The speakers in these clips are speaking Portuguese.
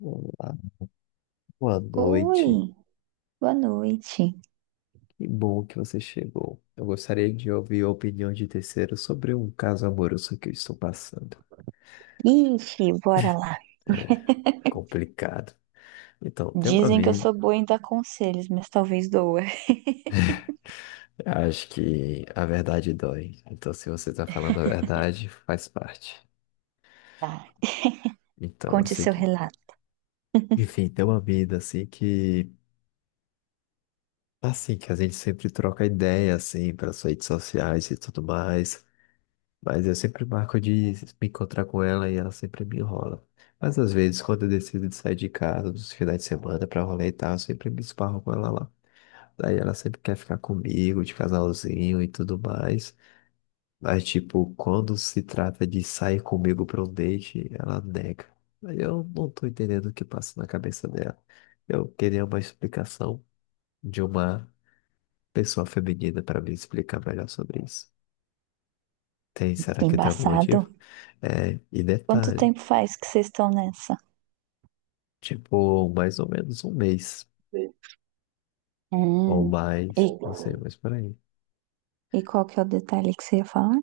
Olá, boa noite. Oi, boa noite. Que bom que você chegou. Eu gostaria de ouvir a opinião de terceiro sobre um caso amoroso que eu estou passando. Ixi, bora lá. Complicado. Então, tem uma Dizem que eu mina. sou boa em dar conselhos, mas talvez doa. Acho que a verdade dói. Então, se você está falando a verdade, faz parte. Tá. Então, eu Conte sei seu que. relato. Enfim, tem uma mina assim que. Assim, que a gente sempre troca ideia, assim, pelas redes sociais e tudo mais. Mas eu sempre marco de me encontrar com ela e ela sempre me enrola. Mas às vezes, quando eu decido de sair de casa nos finais de semana pra rolê e tal, eu sempre me esparro com ela lá. Daí ela sempre quer ficar comigo, de casalzinho e tudo mais. Mas, tipo, quando se trata de sair comigo pra um date, ela nega. Aí eu não tô entendendo o que passa na cabeça dela. Eu queria uma explicação de uma pessoa feminina pra me explicar melhor sobre isso. Tem, será Que que tem algum embaçado. motivo? É, e Quanto detalhe. tempo faz que vocês estão nessa? Tipo, mais ou menos um mês. Ou Hum. mais, E, não sei, mas por aí. e qual que é o detalhe que você ia falar?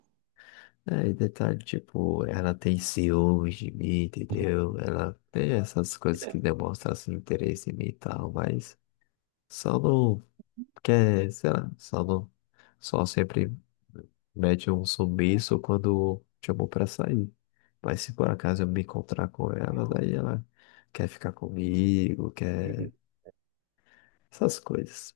É, e detalhe, tipo, ela tem ciúmes de mim, entendeu? Ela tem essas coisas que demonstram, assim, interesse em mim e tal, mas só não quer, sei lá, só não, só sempre mete um sumiço quando chamou pra sair. Mas se por acaso eu me encontrar com ela, daí ela quer ficar comigo, quer essas coisas.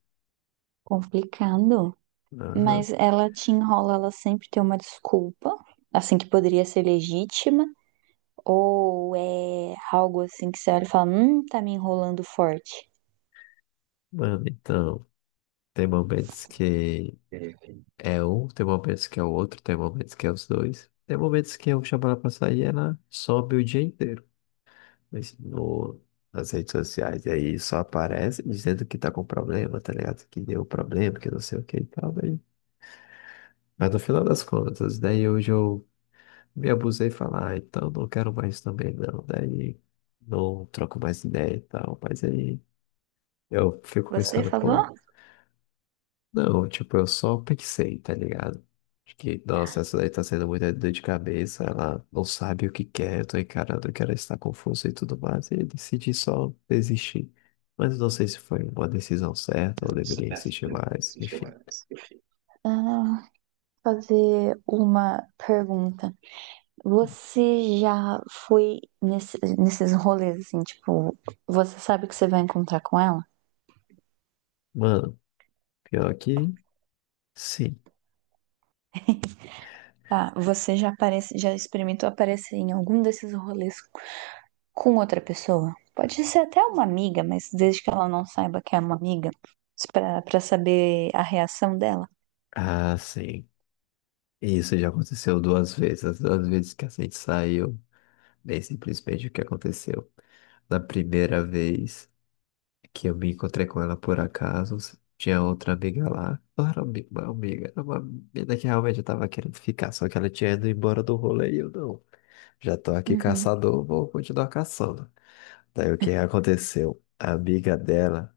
Complicado. Aham. Mas ela te enrola, ela sempre tem uma desculpa, assim que poderia ser legítima, ou é algo assim que você olha e fala, tá me enrolando forte. Mano, então. Tem momentos que é um, tem momentos que é o outro, tem momentos que é os dois. Tem momentos que eu chamo ela pra sair e ela sobe o dia inteiro. Mas no, nas redes sociais, e aí só aparece dizendo que tá com problema, tá ligado? Que deu problema, que não sei o que e tal. Mas no final das contas, daí hoje eu me abusei e falar, ah, então não quero mais também não. Daí não troco mais ideia e tal. Mas aí eu fico Você pensando, falou? pô. Não, tipo, eu só pensei, tá ligado? Acho que, nossa, essa daí tá sendo muita dor de cabeça, ela não sabe o que quer, eu tô encarando que ela está confusa e tudo mais, e eu decidi só desistir. Mas não sei se foi uma decisão certa ou deveria insistir mais, enfim. Ah, fazer uma pergunta. Você já foi nesses rolês assim, tipo, você sabe que você vai encontrar com ela? Mano, pior que sim. Tá, você já aparece, já experimentou aparecer em algum desses rolês com outra pessoa? Pode ser até uma amiga, mas desde que ela não saiba que é uma amiga, pra saber a reação dela. Ah, sim. Isso já aconteceu duas vezes, as duas vezes que a gente saiu, bem simplesmente o que aconteceu. Na primeira vez que eu me encontrei com ela por acaso. Tinha outra amiga lá. Não era uma amiga, era uma menina que realmente eu tava querendo ficar, só que ela tinha ido embora do rolê e eu não. Já tô aqui Uhum. caçador, vou continuar caçando. Daí o que aconteceu? A amiga dela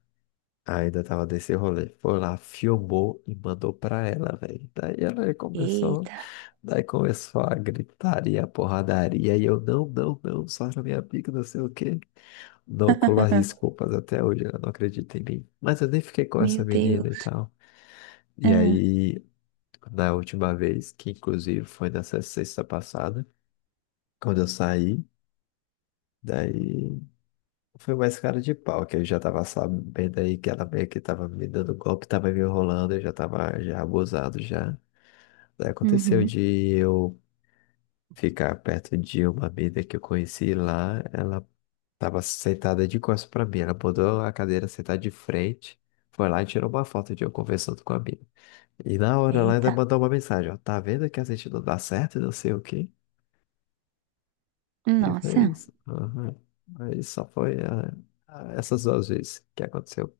ainda tava nesse rolê. Foi lá, filmou e mandou pra ela, velho. Daí ela começou, Eita. daí começou a gritaria, a porradaria, e eu, não, não, não, só era minha amiga, não sei o quê não colar desculpas até hoje, ela não acredita em mim. Mas eu nem fiquei com essa Meu menina e Deus. tal. E Ah, aí, na última vez, que inclusive foi nessa sexta passada, quando eu saí, daí foi mais cara de pau, que eu já tava sabendo aí que ela meio que tava me dando golpe, tava me enrolando, eu já tava já abusado já. Daí aconteceu uhum. de eu ficar perto de uma mina que eu conheci lá, ela tava sentada de costas pra mim. Ela botou a cadeira sentada de frente. Foi lá e tirou uma foto de eu conversando com a mina. E na hora ela ainda Eita. mandou uma mensagem, ó. Tá vendo que a gente não dá certo e não sei o quê? E foi Nossa. isso. Aham. Aí só foi ah, ah, essas duas vezes que aconteceu.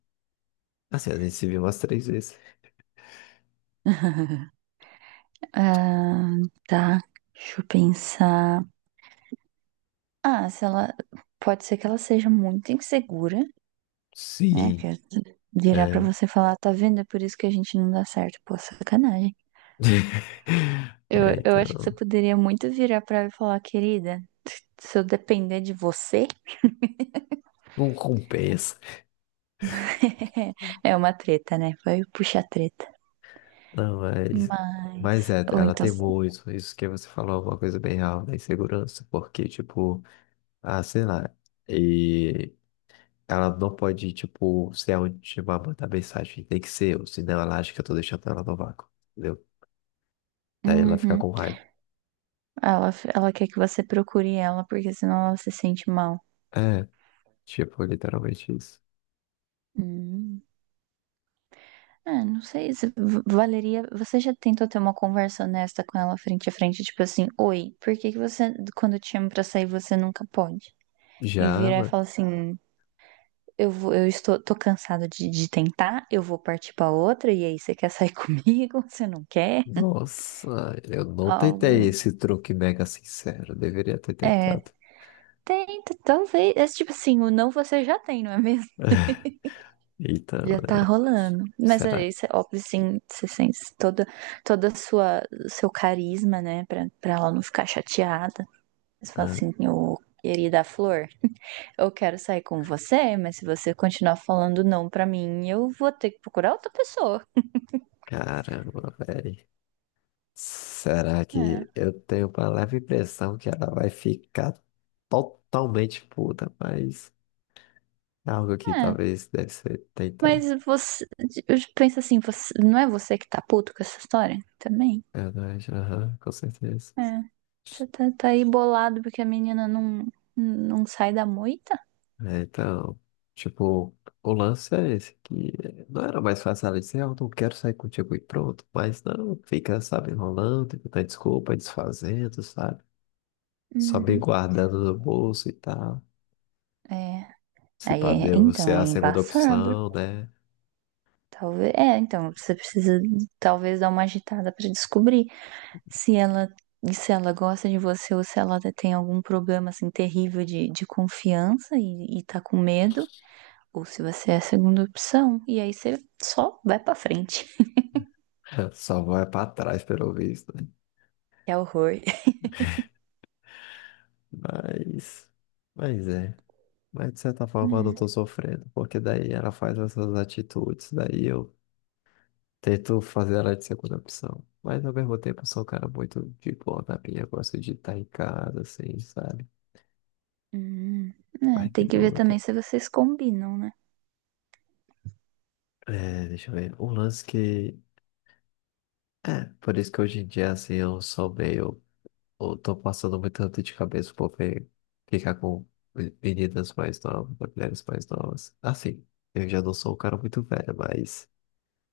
Assim, a gente se viu umas três vezes. Ah, tá. Deixa eu pensar. Ah, se ela. Pode ser que ela seja muito insegura, né? Que Sim, virar pra é. você e falar, tá vendo? É por isso que a gente não dá certo. Pô, sacanagem. É, Eu acho que você então. poderia muito virar pra ela e falar, querida, se eu depender de você, Não compensa. é uma treta, né? Vai puxar treta. Não, mas. Mas Mas, é, ou ela então, tem muito. Isso que você falou é uma coisa bem real da insegurança. Porque, tipo. Ah, sei lá. E ela não pode, tipo, ser a última a mandar mensagem. Tem que ser eu, senão ela acha que eu tô deixando ela no vácuo. Entendeu? Daí ela fica uhum, com raiva. ela quer que você procure ela, porque senão ela se sente mal. É, tipo, literalmente isso. Hum. É, não sei se valeria. Você já tentou ter uma conversa honesta com ela frente a frente, tipo assim, oi, por que que você, quando eu te chamo pra sair, você nunca pode? E Já, virar e mano. falar assim, eu estou, tô cansada de tentar, eu vou partir pra outra, e aí você quer sair comigo? Você não quer? Nossa, eu não tentei Algum. esse truque mega sincero. Deveria ter É, tentado. tenta, talvez. É tipo assim, o não você já tem, não é mesmo? Então, Já tá né? rolando. Mas Será? aí, cê, óbvio, sim, você sente toda a sua, seu carisma, né? Pra ela não ficar chateada. Você fala Ah, assim, ô, querida Flor, eu quero sair com você, mas se você continuar falando não pra mim, eu vou ter que procurar outra pessoa. caramba, velho. Será É, que eu tenho uma leve impressão que ela vai ficar totalmente puta, mas. Algo que é. talvez deve ser tentar. Mas você, eu penso assim, você, não é você que tá puto com essa história? Também? Verdade, aham, com certeza. É. Você tá aí bolado porque a menina não sai da moita? É, então, tipo, o lance é esse, que não era mais fácil ela dizer, eu não quero sair contigo e pronto, mas não, fica, sabe, enrolando, tentando desculpa, desfazendo, sabe? Só bem Uhum. guardando no bolso e tal. É. Se Aí, pá, deu você então, é é a segunda embaçado. opção, né? Talvez, é, então, você precisa talvez dar uma agitada pra descobrir se ela se ela gosta de você ou se ela tem algum problema assim terrível de confiança e tá com medo, ou se você é a segunda opção. E aí você só vai pra frente. Só vai pra trás, pelo visto, né? É horror. Mas, mas é. Mas de certa forma eu não tô sofrendo, porque daí ela faz essas atitudes, daí eu tento fazer ela de segunda opção. Mas ao mesmo tempo, eu sou um cara muito de boa na minha. Eu gosto de estar em casa, assim, sabe? Hum, É, Mas de tem que ver boa. Tá? também se vocês combinam, né? É, deixa eu ver. Um lance que. Por isso que hoje em dia, assim, eu sou meio. Eu tô passando muito dor de cabeça por ficar com meninas mais novas, com mulheres mais novas. Assim, eu já não sou um cara muito velho, mas.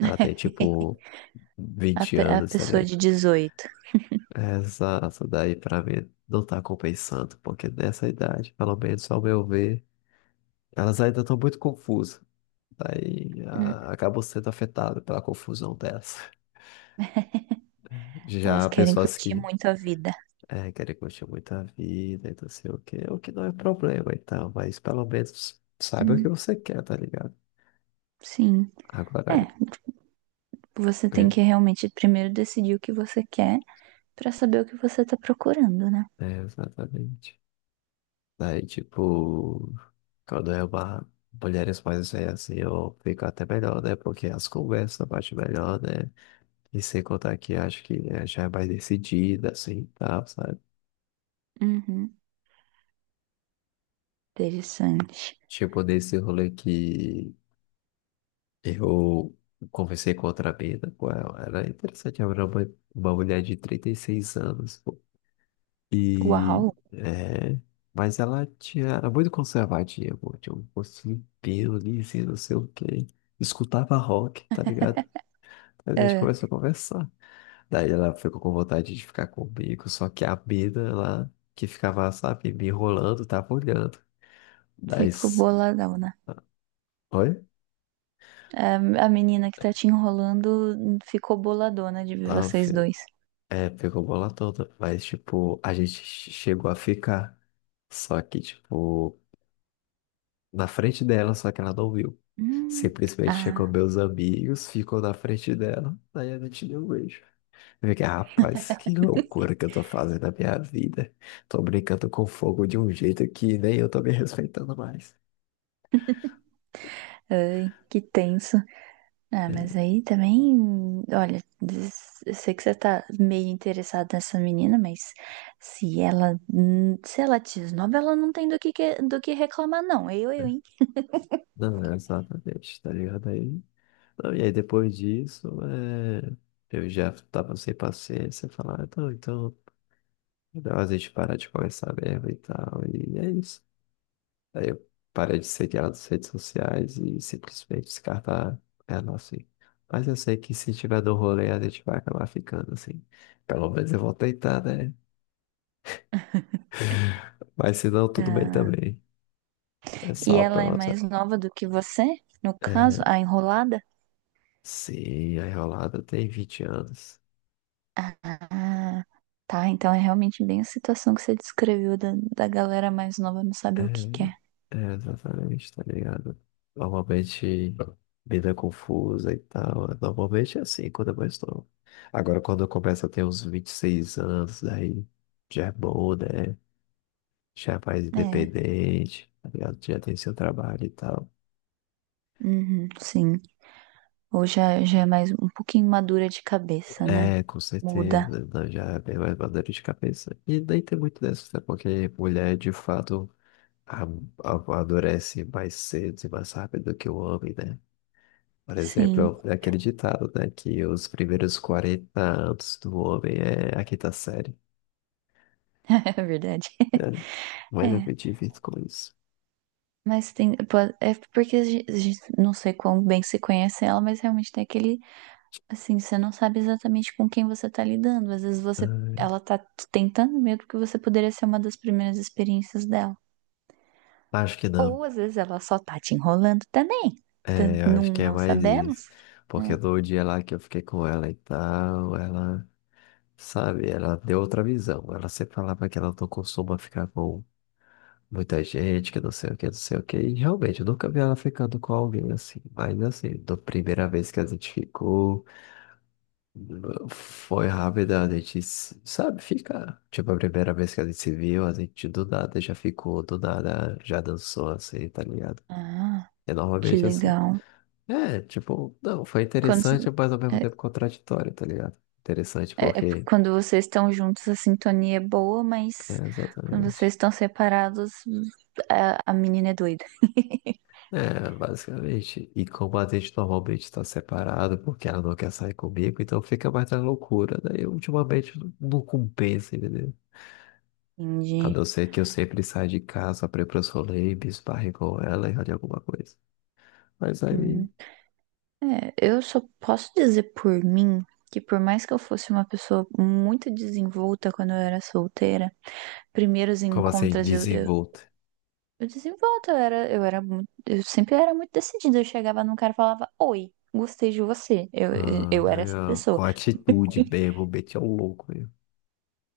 Ela tem tipo 20 A anos, tá. pessoa de 18. Exato, daí pra mim não tá compensando, porque nessa idade, pelo menos ao meu ver, elas ainda estão muito confusas. Daí Hum, ah, acabam sendo afetadas pela confusão delas. Elas Já querem pessoas curtir que muito a vida. é, querem curtir muito a vida e não sei o quê, o que não é problema então, mas pelo menos saiba o que Hum, você quer, tá ligado? sim. Agora, É, você tem é, que realmente primeiro decidir o que você quer pra saber o que você tá procurando, né? é, exatamente. Daí, tipo, quando é uma mulheres mais velhas assim, eu fico até melhor, né? Porque as conversas batem melhor, né? E sem contar que acho que né, já é mais decidida, assim, tá tal, sabe? Uhum. Interessante. Tipo, nesse rolê que eu conversei com outra mina, com ela, era interessante, ela era uma mulher de 36 anos, pô. E, Uau! é... Mas ela tinha, era muito conservadinha, pô. Tinha um rostinho limpinho, lisinho, não sei o quê escutava rock, tá ligado? Mas a gente É, começou a conversar. Daí ela ficou com vontade de ficar comigo, só que a mina lá que ficava, sabe, me enrolando, tava olhando. Daí. ficou s- boladão, né? Oi? É, a menina que tá te enrolando ficou boladona de ver Tá, vocês dois. é, pegou bola toda. Mas, tipo, a gente chegou a ficar. Só que, tipo, na frente dela, só que ela não viu. Hum. Simplesmente chegou Ah, meus amigos, ficou na frente dela. Daí a gente deu um beijo. Eu fiquei, rapaz, que loucura que eu tô fazendo na minha vida. Tô brincando com fogo de um jeito que nem eu tô me respeitando mais. ai, que tenso. Ah, mas aí também, olha, eu sei que você tá meio interessado nessa menina, mas se ela, se ela te esnoba, ela não tem do que, do que reclamar, não. Hein? Não, é exatamente, tá ligado aí? Não, e aí depois disso, é, eu já tava sem paciência, falar, "Ah, então, melhor a gente parar de conversar mesmo e tal, e é isso. Aí eu parei de seguir ela nas redes sociais e simplesmente descartar ela assim. Mas eu sei que se tiver no rolê, a gente vai acabar ficando assim. Pelo menos eu vou tentar, né? Mas se não, tudo bem Ah, também. É e só ela pelo é menos. mais nova do que você, no caso, É, a enrolada? sim, a enrolada tem 20 anos. Ah, tá. Então é realmente bem a situação que você descreveu da galera mais nova não É, saber o que quer. é, exatamente, tá ligado? Normalmente, vida confusa e tal. Normalmente é assim quando eu mais novo. Agora, quando eu começo a ter uns 26 anos, daí já é bom, né? Já é mais É, é, independente, tá ligado? Já tem seu trabalho e tal. uhum, sim. Ou já é mais um pouquinho madura de cabeça, né? É, com Muda. certeza, não, já é bem mais maduro de cabeça. E nem tem muito dessa, né? Porque mulher, de fato. a- Amadurece mais cedo e mais rápido que o homem, né? Por Sim, exemplo, é aquele ditado, né? Que os primeiros 40 anos do homem é a quinta série. é verdade. Né? Mas eu me É. divirto com isso. Mas tem. É porque a gente não sei quão bem se conhece ela, mas realmente tem aquele. Assim, você não sabe exatamente com quem você tá lidando. Às vezes você, Ah, ela tá tentando medo que você poderia ser uma das primeiras experiências dela. acho que não. Ou às vezes ela só tá te enrolando também. É, Portanto, eu acho Não, que é não mais sabemos, isso. Porque né? no dia lá que eu fiquei com ela e tal, ela, sabe, ela deu outra visão. Ela sempre falava que ela não costuma ficar com muita gente que não sei o que, não sei o que. E realmente, eu nunca vi ela ficando com alguém assim. Mas assim, da primeira vez que a gente ficou, foi rápida, a gente, sabe, fica. Tipo, a primeira vez que a gente se viu, a gente do nada já ficou, do nada já dançou assim, tá ligado? Ah, E que normalmente assim, legal. é, tipo, não, foi Quando, interessante, mas ao mesmo é, tempo contraditório, tá ligado? Interessante É porque porque, quando vocês estão juntos, a sintonia é boa, mas é, quando vocês exatamente. estão separados, a menina é doida. É, basicamente. E como a gente normalmente está separado, porque ela não quer sair comigo, então fica mais na loucura. Daí ultimamente não compensa, entendeu? A Entendi. não ser que eu sempre saia de casa para ir para os rolês, me esbarre com ela e rode alguma coisa. Mas aí, Hum. É, eu só posso dizer por mim que por mais que eu fosse uma pessoa muito desenvolta quando eu era solteira, primeiros como assim, encontros desenvolto? Eu sempre era muito decidida. Eu chegava num cara e falava, oi, gostei de você. Ah, Eu era essa legal. pessoa. Com atitude mesmo, meti ao louco mesmo.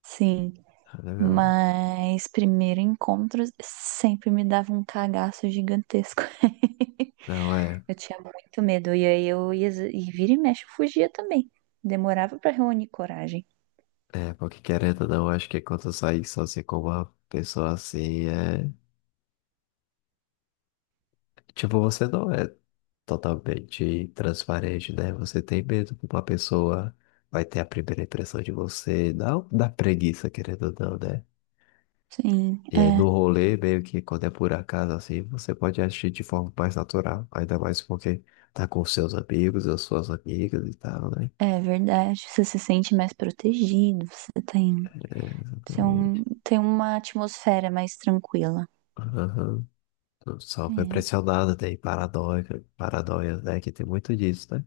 Sim, Ah, legal. mas primeiro encontro sempre me dava um cagaço gigantesco. Não, é. Eu tinha muito medo, e aí eu ia, e vira e mexe, eu fugia também. Demorava pra reunir coragem. É, porque querendo ou não, acho que quando eu saí sozinho com uma pessoa assim, é. Tipo, você não é totalmente transparente, né? Você tem medo que uma pessoa vai ter a primeira impressão de você, não da preguiça, querendo ou não, né? Sim, E aí é. no rolê, meio que quando é por acaso, assim, você pode agir de forma mais natural, ainda mais porque tá com seus amigos as suas amigas e tal, né? É verdade, você se sente mais protegido, você É, exatamente. tem uma atmosfera mais tranquila. Aham. Só foi É, pressionado, tem paranoia, né? Que tem muito disso, né?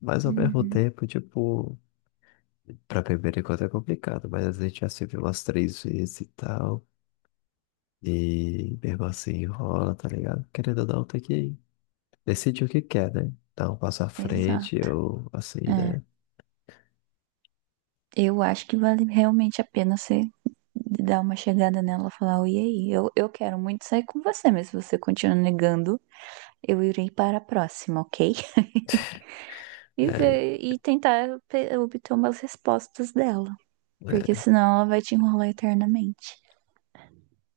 Mas ao mesmo uhum, tempo, tipo. Pra primeiro encontro é complicado, mas a gente já se viu umas três vezes e tal. E mesmo assim enrola, tá ligado? Querendo ou não, tem que decidir o que quer, né? Dar um passo à exato. frente ou assim, É, né? eu acho que vale realmente a pena você dar uma chegada nela e falar, oi, e aí, eu quero muito sair com você, mas se você continuar negando, eu irei para a próxima, ok? E É, ver, e tentar obter umas respostas dela, porque senão ela vai te enrolar eternamente.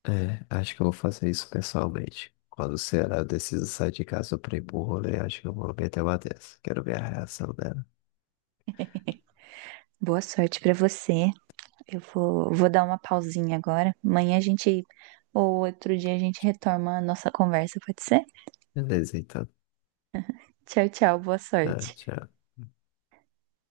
é, acho que eu vou fazer isso pessoalmente. Quando será, eu decido sair de casa pra ir pro rolê, acho que eu vou meter uma dessa. Quero ver a reação dela. Boa sorte pra você. Eu vou dar uma pausinha agora. Amanhã a gente, ou outro dia a gente retoma a nossa conversa, pode ser? Beleza, então. Tchau, tchau, boa É, sorte. tchau.